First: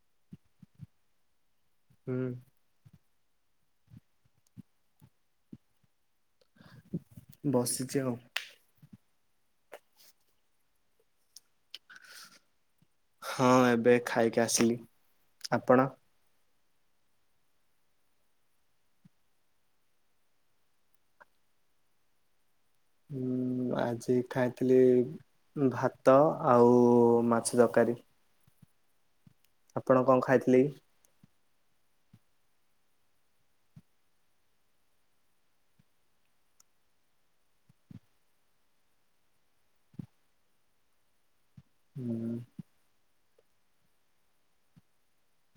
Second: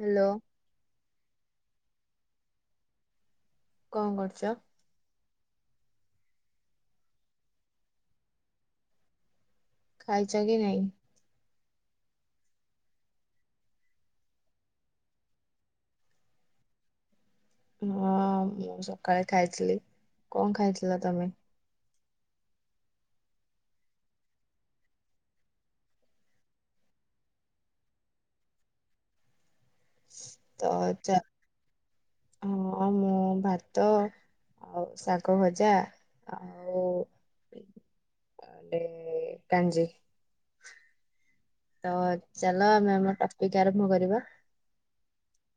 Hello ହୁଁ କଣ କରୁଛ? ବସିଛି ଆଉ। ଖାାଇଚ କି ନାହିଁ? ହଁ ଏବେ ଖାଇକି ଆସିଲି ଆପଣ? ହଁ ମୁଁ ସକାଳେ ଖାଇଥିଲି। କଣ ଖାଇଥିଲ ତମେ? ହୁଁ ଆଜି ଖାଇଥିଲି ଭାତ ଆଉ ମାଛ ତରକାରୀ ଆପଣ କଣ ଖାଇଥିଲେ ତ କି? ଆ ହଁ ମୁଁ ଭାତ ଆଉ ଶାଗ ଭଜା ଆଉ କାଞ୍ଜି ତ ହୁଁ ଚାଲ ଆମେ ଆମ ଟପିକ ଆରମ୍ଭ କରିବା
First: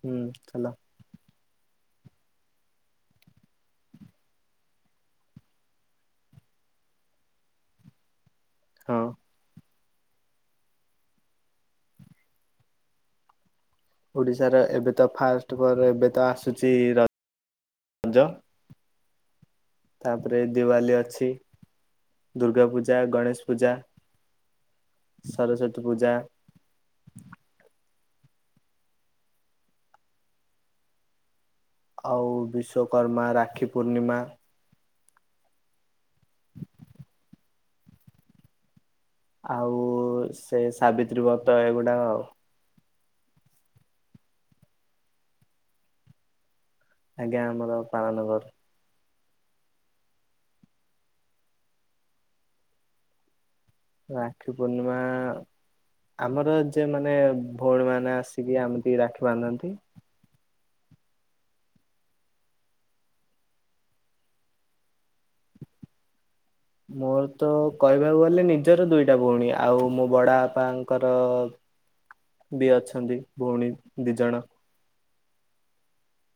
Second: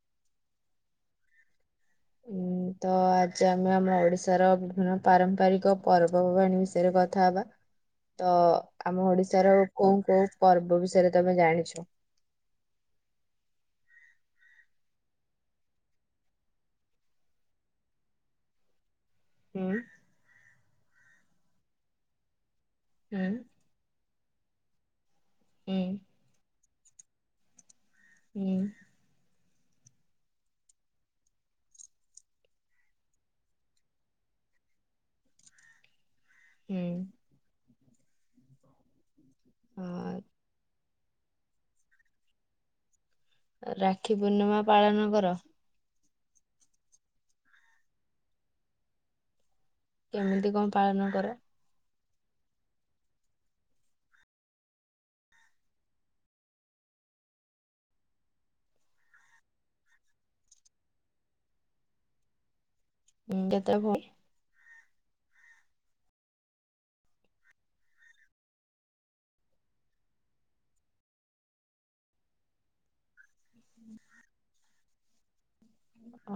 ହୁଁ ଚାଲ ହୁଁ ତ ଆଜି ଆମେ ଆମ ଓଡିଶାର ବିଭିନ୍ନ ପାରମ୍ପରିକ ପର୍ବପର୍ବାଣୀ ବିଷୟରେ କଥା ହବା ତ ହଁ। ଆମ ଓଡିଶାର କୋଉ କୋଉ ପର୍ବ ବିଷୟରେ ତମେ ଜାଣିଛ? ଓଡ଼ିଶାର ଏବେ ତ ଫାଷ୍ଟ ପରେ ଏବେ ତ ଆସୁଛି ରଜ ହୁଁ ତାପରେ ଦିୱାଲି ଅଛି। ଦୁର୍ଗା ପୂଜା, ହୁଁ ଗଣେଶ ପୂଜା ହୁଁ ସରସ୍ଵତୀ ପୂଜା ହୁଁ ଆଉ ବିଶ୍ଵକର୍ମା, ରାକ୍ଷୀ ପୂର୍ଣ୍ଣିମା ହୁଁ ଆଉ ହଁ ସେ ସାବିତ୍ରୀ ବ୍ରତ ଏଗୁଡା ଆଉ ରାକ୍ଷୀ ପୂର୍ଣ୍ଣିମା ପାଳନ କର ଆଜ୍ଞା ଆମର ପାଳନ କରୁ କେମିତି କଣ ପାଳନ କର? ରାକ୍ଷୀ ପୂର୍ଣ୍ଣିମା ଆମର ଯେ ମାନେ ଭଉଣୀ ମାନେ ଆସିକି ଆମିତି ରାକ୍ଷୀ ବାନ୍ଧନ୍ତି ହ କେତ ଭଉଣି ମୋର ତ କହିବାକୁ ଗଲେ ନିଜର ଦୁଇଟା ଭଉଣୀ ଆଉ ମୋ ବଡ ବାପାଙ୍କର [inaudible] ବି ଅଛନ୍ତି ଭଉଣି ଦି ଜଣ। ଅ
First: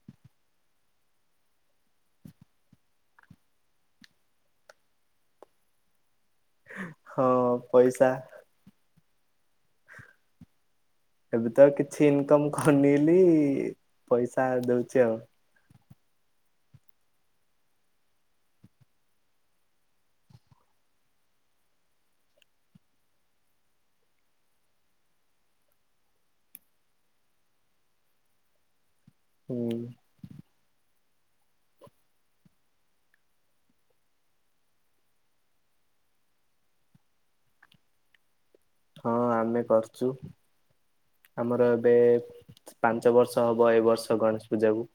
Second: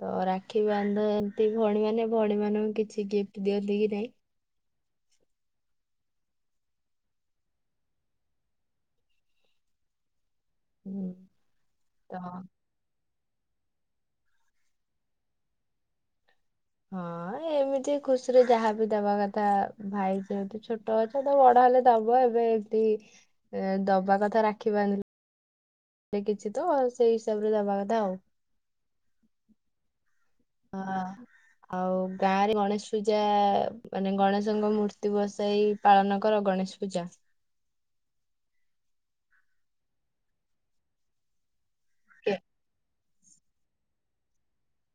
ତ ରାକ୍ଷୀ ବାନ୍ଧ ଏନ୍ତି ଭଉଣୀ ମାନେ ଭଉଣୀ ମାନଙ୍କୁ କିଛି ଗିଫ୍ଟ ଦିଅନ୍ତି କି ନାଇଁ? ହଁ ପଇସା ହୁଁ ଏବେ ତ କିଛି ତ ଇନକମ ଖନିଲି, ପଇସା ଦଉଛି ଆଉ। ହଁ, ଏ ଏମିତି ଖୁସି ରେ ଯାହା ବିି ଦବା କଥା ଭାଇ ଯେହେତୁ ଛୋଟ ଅଛ ତ ବଡ ହେଲେ ଦବ, ଏବେ ତି ଏଁ ଦବା କଥା ରାକ୍ଷୀ ବାନ୍ଧ କିଛି ତ ସେଇ ହିସାବରେ ଦବା କଥା ଆଉ। ହୁଁ। ହଁ। ଆଉ ଗାଁ ରେ ଗଣେଶ ପୂଜା, ମାନେ ଗଣେଶଙ୍କ ମୂର୍ତ୍ତି ବସାଇ ପାଳନ କର ଗଣେଶ ପୂଜା? ହଁ ଆମେ କରୁଛୁ, ଆମର ଏବେ କେ ପାଁ ପାଞ୍ଚ ବର୍ଷ ହବ ଏ ବର୍ଷ ଗଣେଶ ପୂଜାକୁ।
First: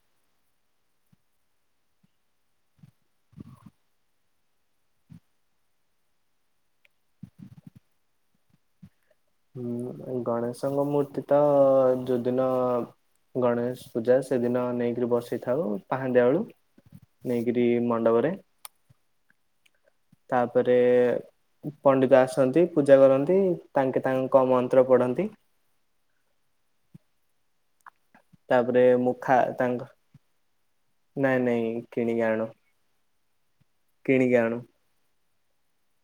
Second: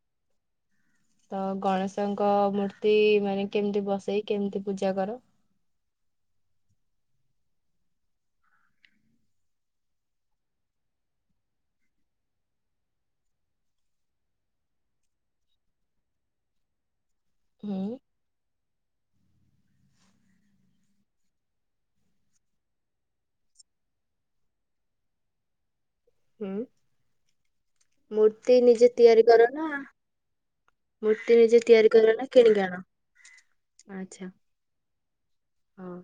ତ ଗଣେଶଙ୍କ ମୂର୍ତ୍ତି ମାନେ କେମିତି ବସେଇ କେମିତି ପୂଜା କର? ହୁଁ, ଗଣେଶଙ୍କ ମୂର୍ତ୍ତି ତ ଯୋଉଦିନ ଗଣେଶ ପୂଜା ସେଦିନ ନେଇକରି ବସିଥାଉ, ପାହାନ୍ଦୀ ବେଳୁ ନେଇକିରି ହୁଁ। ମଣ୍ଡପ ରେ ତାପରେ ପଣ୍ଡିତ ଆସନ୍ତି, ପୂଜା କରନ୍ତି, ତାଙ୍କେ ତାଙ୍କ ମନ୍ତ୍ର ପଢ଼ନ୍ତି। ହୁଁ। ମୂର୍ତ୍ତି ତାପରେ ନିଜେ ତିଆରି ମୁଖା କର ନା, ତାଙ୍କ ନାଇଁ ମୂର୍ତ୍ତି ନିଜେ ନାଇଁ ତିଆରି କର ନା ଆଣୁ କିଣିକି ଆଣ? ଆଚ୍ଛା, କିଣିକି ଆଣୁ ହଁ।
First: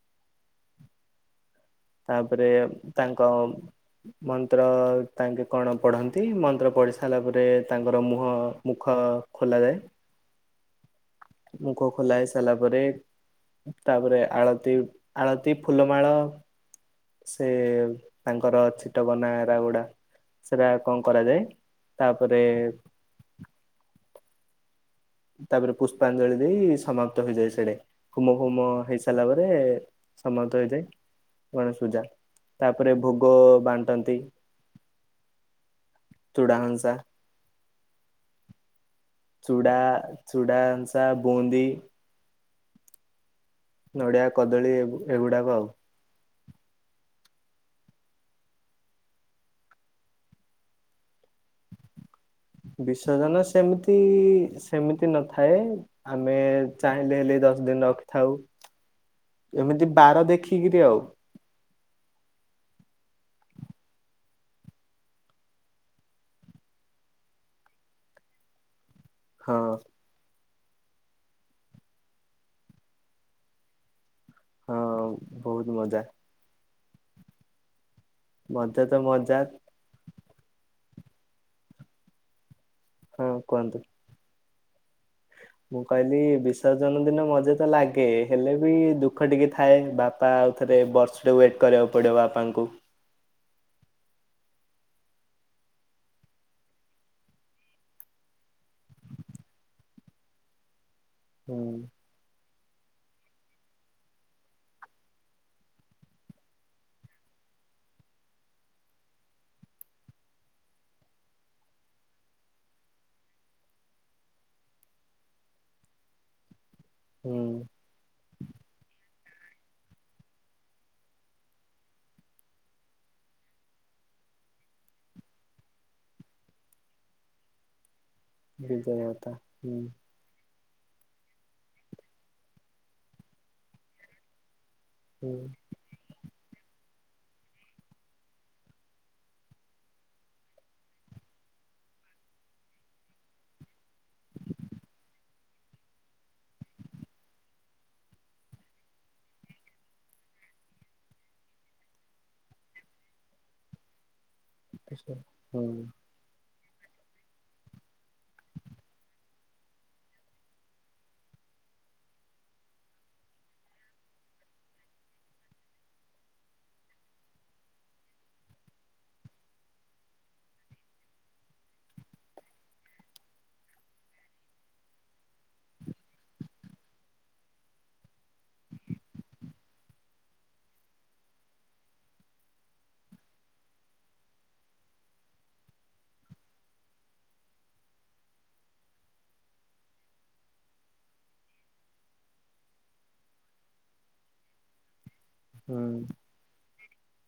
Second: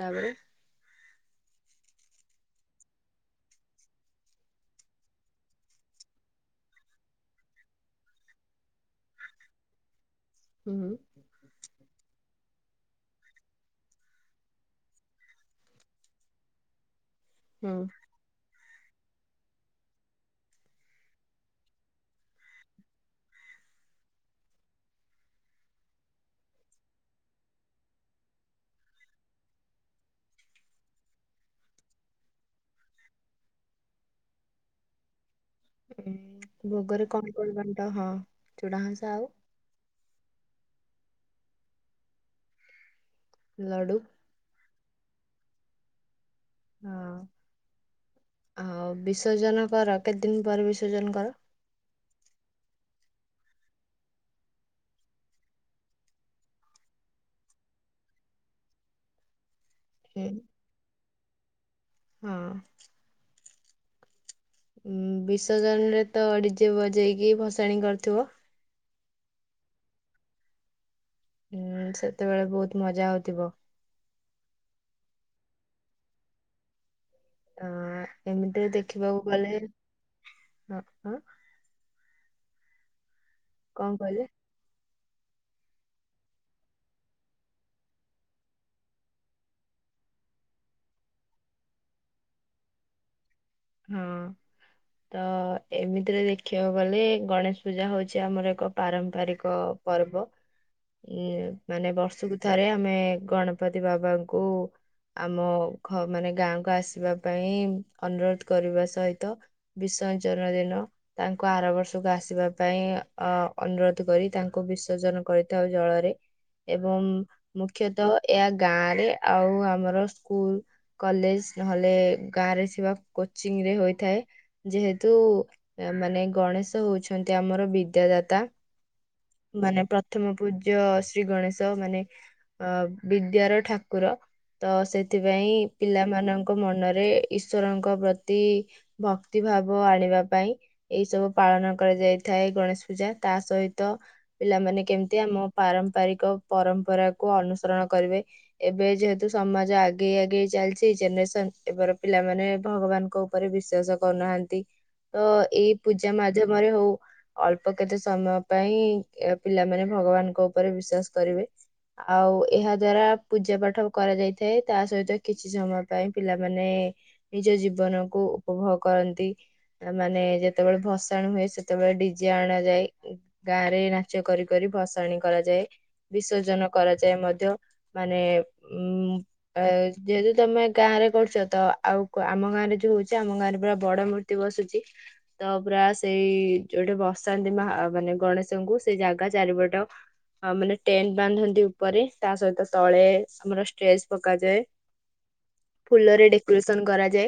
ତାପରେ ତାପରେ ତାଙ୍କ ମନ୍ତ୍ର ତାଙ୍କେ କଣ ପଢ଼ନ୍ତି, ମନ୍ତ୍ର ପଢ଼ି ସାରିଲା ପରେ ତାଙ୍କର ମୁହଁ ମୁଖ ଖୋଲାଯାଏ। ହୁଁ। ମୁଖ ଖୋଲା ହେଇ ସାରିଲା ପରେ ତାପରେ ଆଳତି, ଆଳତି, ଫୁଲମାଳ, ସେ ହୁଁ। ତାଙ୍କର ଛିଟ କନା ରାଗୁଡା, ସେରା କଣ କରାଯାଏ, ତାପରେ ତାପରେ ପୁଷ୍ପାଞ୍ଜଳି ଦେଇ ସମାପ୍ତ ହେଇଯାଏ ସେଟେ, ହୁମ ହୁମ ହେଇ ସାରିଲା ପରେ ସମସ୍ତ ହେଇଯାଏ ଗଣେଶ ପୁଜା ତାପରେ ଭୋଗ ବାଣ୍ଟନ୍ତି। ଚୁଡାହଂସା। ଭୋଗରେ କଣ କଣ ବାଣ୍ଟ, ହଁ ଚୁଡା ହଁଷା ଆଉ? ଚୁଡ଼ା, ଚୁଡ଼ାସାଁ, ବୁନ୍ଦି ଲଡୁ। ନଡ଼ିଆ, କଦଳୀ, ଏ ଏଗୁଡ଼ାକ ଆଉ। ହଁ, ଆଉ ବିସର୍ଜନ କର, କେତେ ଦିନ ପରେ ବିସର୍ଜନ କର? ବିସର୍ଜନ ସେମିତି, ସେମିତି ନଥାଏ। ଆମେ ଚାହିଁଲେ ହେଲେ ଦଶ ଦିନ ରଖିଥାଉ, ଏମିତି ହୁଁ ବାର ଦେଖିକିରି ଆଉ। ହଁ। ଉଁ ବିସର୍ଜନରେ ତ ଡିଜେ ବଜେଇକି ଭସାଣି କରିଥିବ? ହଁ। ହୁଁ ସେତେବେଳେ ବହୁତ ମଜା ହଉଥିବ? ହଁ ବହୁତ ମଜା। ଅ ଏମିତି ମଜା ତ ଦେଖିବାକୁ ମଜା ଗଲେ ହଁ। ହଁ କୁହନ୍ତୁ। ବ [inaudible] ମୁଁ କହିଲି ବିସର୍ଜନ ଦିନ ମଜା ତ ଲାଗେ ହେଲେ ବି ଦୁଃଖ ଟିକେ ଥାଏ ବାପା। ବାପା ଆଉ ଥରେ ବର୍ଷଟେ ୱେଟ୍ କରିବାକୁ ପଡ଼ିବ ବାପାଙ୍କୁ। ହଁ। ତ ଏମିତିରେ ଦେଖିବାକୁ ଗଲେ ଗଣେଶ ପୂଜା ହଉଛି ଆମର ଏକ ପାରମ୍ପାରିକ। ପର୍ବ ଇଏ ହୁଁ ମାନେ ବର୍ଷକୁ। ଥରେ ଆମେ ଗଣପତି ବାବାଙ୍କୁ। ଆମ ମାନେ ଗାଁକୁ ଆସିବା ପାଇଁ ଅନୁରୋଧ କରିବା ସହିତ। ବିସର୍ଜନ ଦିନ। ତାଙ୍କୁ ଆର ବର୍ଷକୁ ଆସିବା ପାଇଁ ଅ ଅନୁରୋଧ କରି ତାଙ୍କୁ ବିସର୍ଜନ କରି। ଜଳରେ ଏବଂ ମୁଁ। ହୁଁ ମୁଖ୍ୟତଃ ଏହା ଗାଁ ରେ ଆଉ ଆମର ସ୍କୁଲ୍‌। କଲେଜ ନହେଲେ ଗାଁ ରେ ଥିବା କୋଚିଂ ରେ ହୋଇଥାଏ। ଯେହେତୁ ମାନେ ଗଣେଶ ହଉଛନ୍ତି ଆମର ବିଦ୍ୟାଦାତା। ବିଜୟ କଥା ହୁଁ ମାନେ ପ୍ରଥମ ପୂଜ୍ୟ ଶ୍ରୀ ଗଣେଶ ମାନେ। ଅ ବିଦ୍ୟାର ଠାକୁର ତ ସେ। ହୁଁ ସେଥିପାଇଁ ପିଲାମାନଙ୍କ ମନରେ ଈଶ୍ୱରଙ୍କ ପ୍ରତି। ଭକ୍ତି ଭାବ ଆଣିବା ପାଇଁ ଏଇ ସବୁ ପାଳନ କରାଯାଇଥାଏ ଗଣେଶ ପୂଜା ତା ସହି। ତ ପିଲାମାନେ କେମିତି ଆମ ପାରମ୍ପାରିକ ପରମ୍ପରାକୁ ଅନୁସରଣ କରିବେ। ଏବେ ଯେହେତୁ ସମାଜ ଆଗେଇ ଆଗେଇ ଚାଲିଛି ଜେନେରେସନ୍ ଏବେର ପିଲାମାନେ। ଭଗବାନଙ୍କ ଉପରେ ବିଶ୍ଵାସ କରୁନାହାନ୍ତି ତ ହୁଁ ଏଇ ପୂଜା ମାଧ୍ୟମରେ ହଉ। ଅଳ୍ପ କେତେ ସମୟ ପାଇଁ ପିଲାମାନେ ଭଗବାନଙ୍କ ଉପରେ ବିଶ୍ବାସ କରିବେ। ଆଉ ଏହା ଦ୍ଵାରା ପୂଜା ପାଠ କରାଯାଇଥାଏ ତା ସହିତ କିଛି ସମୟ ପାଇଁ ପିଲାମାନେ। ନିଜ ଜୀବନକୁୁ ଉପଭୋଗ କରନ୍ତି। ମାନେ ଯେତେବେଳେ ଭସାଣି ହୁଏ ସେତେବେଳେ ଡିଜେ ଆଣା ଯାଏ। ଗାଁ ରେ ନାଚ କରି କରି ଭସାଣି କରାଯାଏ ବିସର୍ଜନ କରାଯାଏ ମଧ୍ୟ। ମାନେ ଉ ଯେହେତୁ ତମେ ଗାଁ ରେ କରୁଛ ତ ଆଉ। ଆମ ଗାଁରେ ଯୋଉ ହଉଛି ଆମ ଗାଁରେ ପୁରା ବଡ ମୂର୍ତ୍ତି ବସୁଛି। ତ ପୁରା ସେଇ ଯୋଉଠି ବସାନ୍ତି ମା ମାନେ ଗଣେଶଙ୍କୁ ସେଇ ଜାଗା ଚାରିପଟ। ମାନେ ଟେଣ୍ଟ ବାନ୍ଧନ୍ତି ଉପରେ ତା ସହିତ ତଳେ ଆମର ଷ୍ଟ୍ରେଚ୍ ପକାଯାଏ। ହୁଁ ଫୁଲରେ ଡେକୋରେସନ୍ କରାଯାଏ।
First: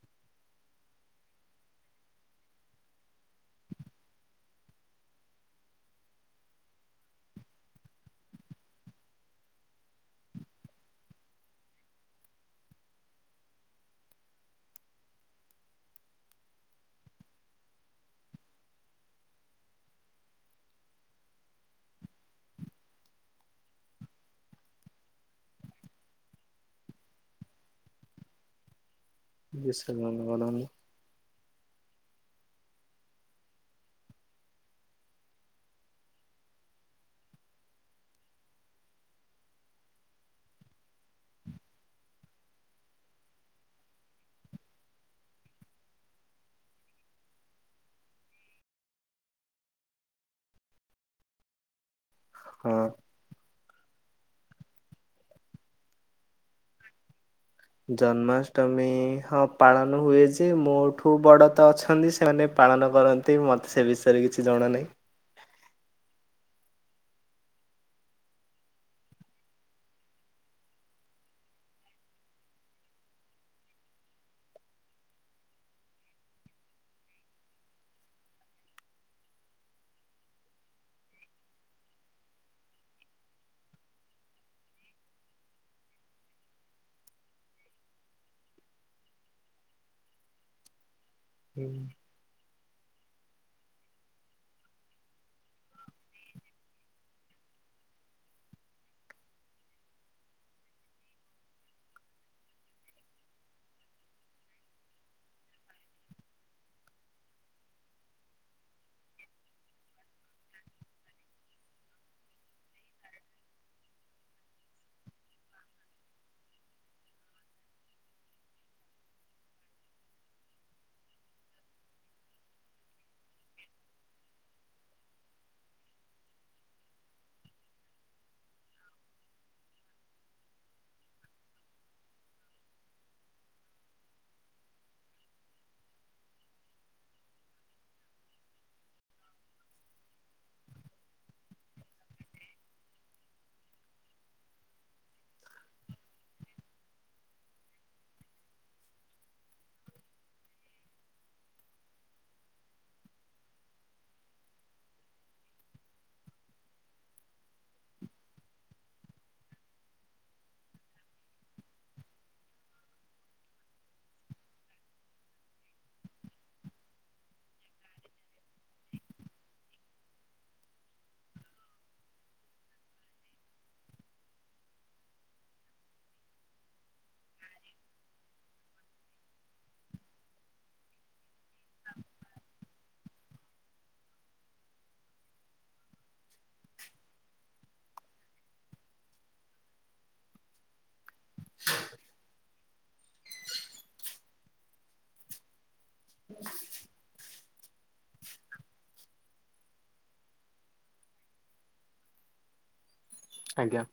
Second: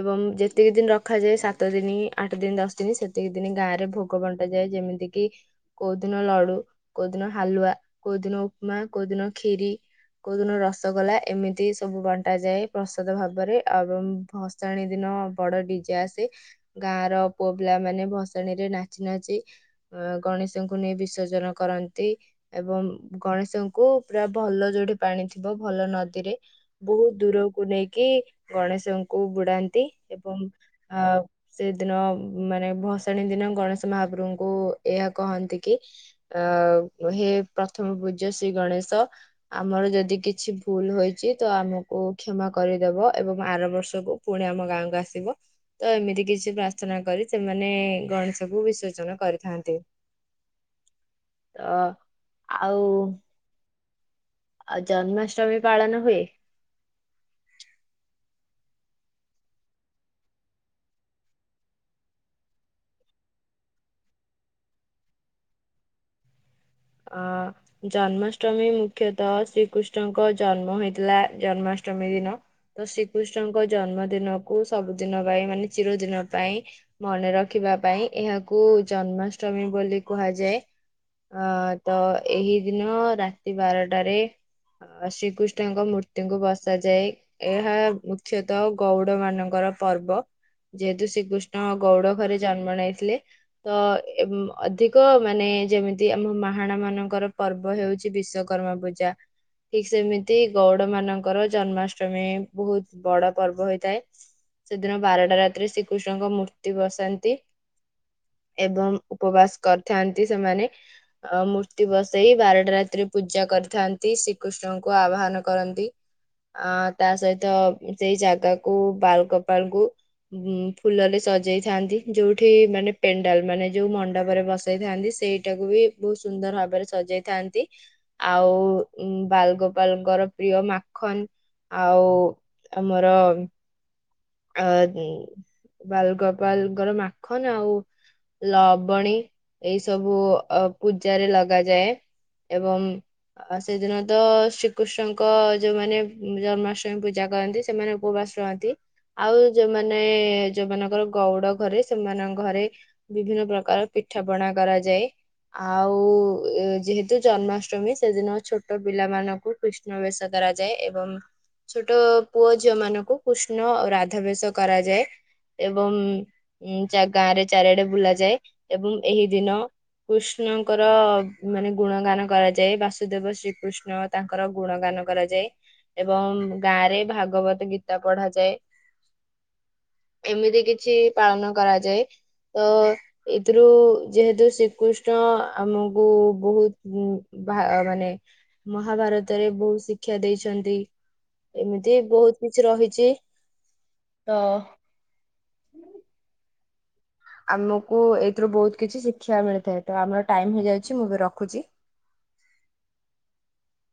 ଏବଂ ଯେତିକି ଦିନ ରଖାଯାଏ ସାତ ଦିନ ଆଠ ଦିନ ଦଶ ଦିନ ସେତିକି ଦିନ ଗାଁରେ ଭୋଗ ବଣ୍ଟାଯାଏ ଯେମିତି। ଯେକ କି [unintelligible] କୋଉ ଦିନ ଲଡୁ କୋଉ ଦିନ ହାଲୁଆ କୋଉ ଦିନ ଉପମା କୋଉ ଦିନ କ୍ଷୀରି। କୋଉ ଦିନ ରସଗୋଲା ଏମିତି ସବୁ ବଣ୍ଟାଯାଏ ପ୍ରସାଦ ଭାବରେ। ଆଉ ଭସାଣି ଦିନ ବଡ ଡିଜେ ଆସେ। ଗାଁ ର ପୁଅପିଲା ମାନେ ଭସାଣି ରେ ନାଚି ନାଚି। ଅ ଗଣେଶଙ୍କୁ ନେଇ ବିସର୍ଜନ କରନ୍ତି। ଏବଂ ଗଣେଶଙ୍କୁ ପୁରା ଭଲ ଯୋଉଠି ପାଣି ଥିବ ଭଲ ନଦୀରେ। ବହୁତ ଦୂରକୁ ନେଇକି ଗଣେଶଙ୍କୁ ବୁଡାନ୍ତି ବିସର୍ଜନ ଏବଂ କରନ୍ତି ଆ। ସେଦିନ ମାନେ ଭସାଣି ଦିନ ଗଣେଶ ମହାପ୍ରଭୁଙ୍କୁ ଏହା କହନ୍ତି କି। ଅ ହେ ପ୍ରଥମ ପୂଜ୍ୟ ଶ୍ରୀ ଗଣେଶ। ଆମର ଯଦି କିଛି ଭୁଲ୍ ହୋଇଛି ତ ଆମକୁ କ୍ଷମା କରିଦବ। ଏବଂ ଆର ବର୍ଷକୁ ପୁଣି ଆମ ଗାଁକୁ ଆସିବ। ତ ଏମିତି କିଛି ପ୍ରାର୍ଥନା କରି ସେମାନେ ଗଣେଶ କ ବିସର୍ଜନ କରିଥାନ୍ତି। ତ ହଁ। ଆଉ ଆଉ ଜନ୍ମାଷ୍ଟମୀ ପାଳନ ହୁଏ। ଜନ୍ମାଷ୍ଟମୀ ହଁ ପାଳନ ହୁଏ ଯେ ମୋଠୁ ବଡ଼ ତ ଅଛନ୍ତି ସେମାନେ ପାଳନ କରନ୍ତି। ମେ ମୋତେ ସେ ବିଷୟରେ କିଛି ଜଣା ନାହିଁ। ହଁ। ଜନ୍ମାଷ୍ଟମୀ ମୁଖ୍ୟତଃ ଶ୍ରୀକୃଷ୍ଣଙ୍କ ଜନ୍ମ ହେଇଥିଲା ଜନ୍ମାଷ୍ଟମୀ ଦିନ। ତ ଶ୍ରୀକୃଷ୍ଣଙ୍କ ଜନ୍ମଦିନକୁ ସବୁଦିନ ପାଇଁ ମାନେ ଚିରଦିନ ପାଇଁ ମନେ ରଖିବା ପାଇଁ ଏହାକୁ ଜନ୍ମାଷ୍ଟମୀ ବୋଲି କୁହାଯାଏ ଅ ତ ଏହି ଦିନ ରାତି ବାରଟାରେ। ଅ ଶ୍ରୀକୃଷ୍ଣଙ୍କ ମୂର୍ତ୍ତିଙ୍କୁ ବସାଯାଏ। ଏହା ମୁଖ୍ୟତଃ ଗୌଡ ମାନଙ୍କର ପର୍ବ ଯେହେତୁ ଶ୍ରୀକୃଷ୍ଣ। ହୁଁ କୃଷ୍ଣ ଗୌଡ଼ ଘରେ ଜନ୍ମ ନେଇଥିଲେ ତ ଅଧିକ ମାନେ ଯେମିତି ସେମ ମା। ମହାଣ ମାନଙ୍କର ପର୍ବ ହଉଛି ବିଶ୍ଵକର୍ମା ପୂଜା। ଠିକ ସେମିତି ଗୌଡ ମାନଙ୍କର ଜନ୍ମାଷ୍ଟମୀ ବହୁତ ବଡ ପର୍ବ ହେଇଥାଏ। ସେଦିନ ବାରଟା ରାତିରେ ଶ୍ରୀକୃଷ୍ଣଙ୍କ ମୂର୍ତ୍ତି ବସାନ୍ତି। ଏବଂ ଉପବାସ କରିଥାନ୍ତି ସେମାନେ। ଅ ମୂର୍ତ୍ତି ବସେଇ ବାରଟା ରାତିରେ ପୂଜା କରିଥାନ୍ତି ଶ୍ରୀକୃଷ୍ଣଙ୍କୁ ଆହୁଆଁ କରନ୍ତି। ଅ ତା ସହିତ ସେଇ ଜାଗାକୁୁ ବାଲଗୋପାଳ କ ଉ ଫୁଲରେ ସଜେଇଥାନ୍ତି ଯୋଉଠି ମାନେ ପେଣ୍ଡାଲ ମାନେ ଯୋଉ ମଣ୍ଡପରେ ବସେଇଥାନ୍ତି ସେଇ। ସେଟାକୁ ବି ବହୁତ ସୁନ୍ଦର ଭାବରେ ସଜେଇଥାନ୍ତି। ଆଉ ବାଲଗୋପାଲଙ୍କର ପ୍ରିୟ ମାଖନ। ଆଉ ଆମର। ଅ ବାଲଗୋପାଲଙ୍କର ମାଖନ ଆଉ ଲବଣୀ ଏଇ ସବୁ ଅ ପୂଜାରେ ଲଗାଯାଏ। ଏବଂ। ଆ ସେଦିନ ତ ଶ୍ରୀକୃଷ୍ଣଙ୍କ ଯୋଉମାନେ ଜନ୍ମାଷ୍ଟମୀ ପୂଜା କରନ୍ତି ସେମାନେ କୋଉ ବାସ। ଛନ୍ତି ଆଉ ଯୋଉମାନେ ଯୋଉମାନଙ୍କର ଗଉଡ ଘରେ ସେମାନଙ୍କ ଘରେ ବିଭିନ୍ନ ପ୍ରକାର ପିଠା ପଣା କରାଯାଏ। ଆଉ ଯେହେତୁ ଜନ୍ମାଷ୍ଟମୀ ସେଦିନ ଛୋଟ ପିଲାମାନଙ୍କୁ। କୃଷ୍ଣ ବେଶ କରାଯାଏ ଏବଂ ଛୋଟ ପୁଅ ଝିଅ ମାନଙ୍କୁ କୃଷ୍ଣ ରା ଅଧ୍ୟାବେସ କରାଯାଏ ଏବଂ। ଉଁ ଗାଁ ରେ ଚାରିଆଡେ ବୁଲା ଯାଏ ଏବଂ ଏହି ଦିନ। କୃଷ୍ଣଙ୍କର ମାନେ ଗୁଣଗାନ କରାଯାଏ ବାସୁଦେବ ଶ୍ରୀକୃଷ୍ଣ। ତାଙ୍କର ଗୁଣଗାନ କରାଯାଏ ଏବଂ ଗାଁରେ ଭାଗବତ ଗୀତା ପଢାଯାଏ। ଏମିତି କିଛି ପାଳନ କରାଯାଏ। ତ ଏଥିରୁ ଯେହେତୁ ଶ୍ରୀକୃଷ୍ଣ ଆମକୁ ବହୁତ। ବା ମାନେ ମହାଭାରତରେ ବହୁତ ଶିକ୍ଷା ଦେଇଛନ୍ତି। ଏମିତି ବହୁତ କିଛି ରହିଛି ତ [inaudible] ଆମକୁ ଏଇଥିରୁ ବହୁତ କିଛି ଶିଖିବା ମିଳିଥାଏ ତ ଆମର ଟାଇମ ହେଇଯାଉଛି ମୁଁ ବି ରଖୁଛି। ଆଜ୍ଞା।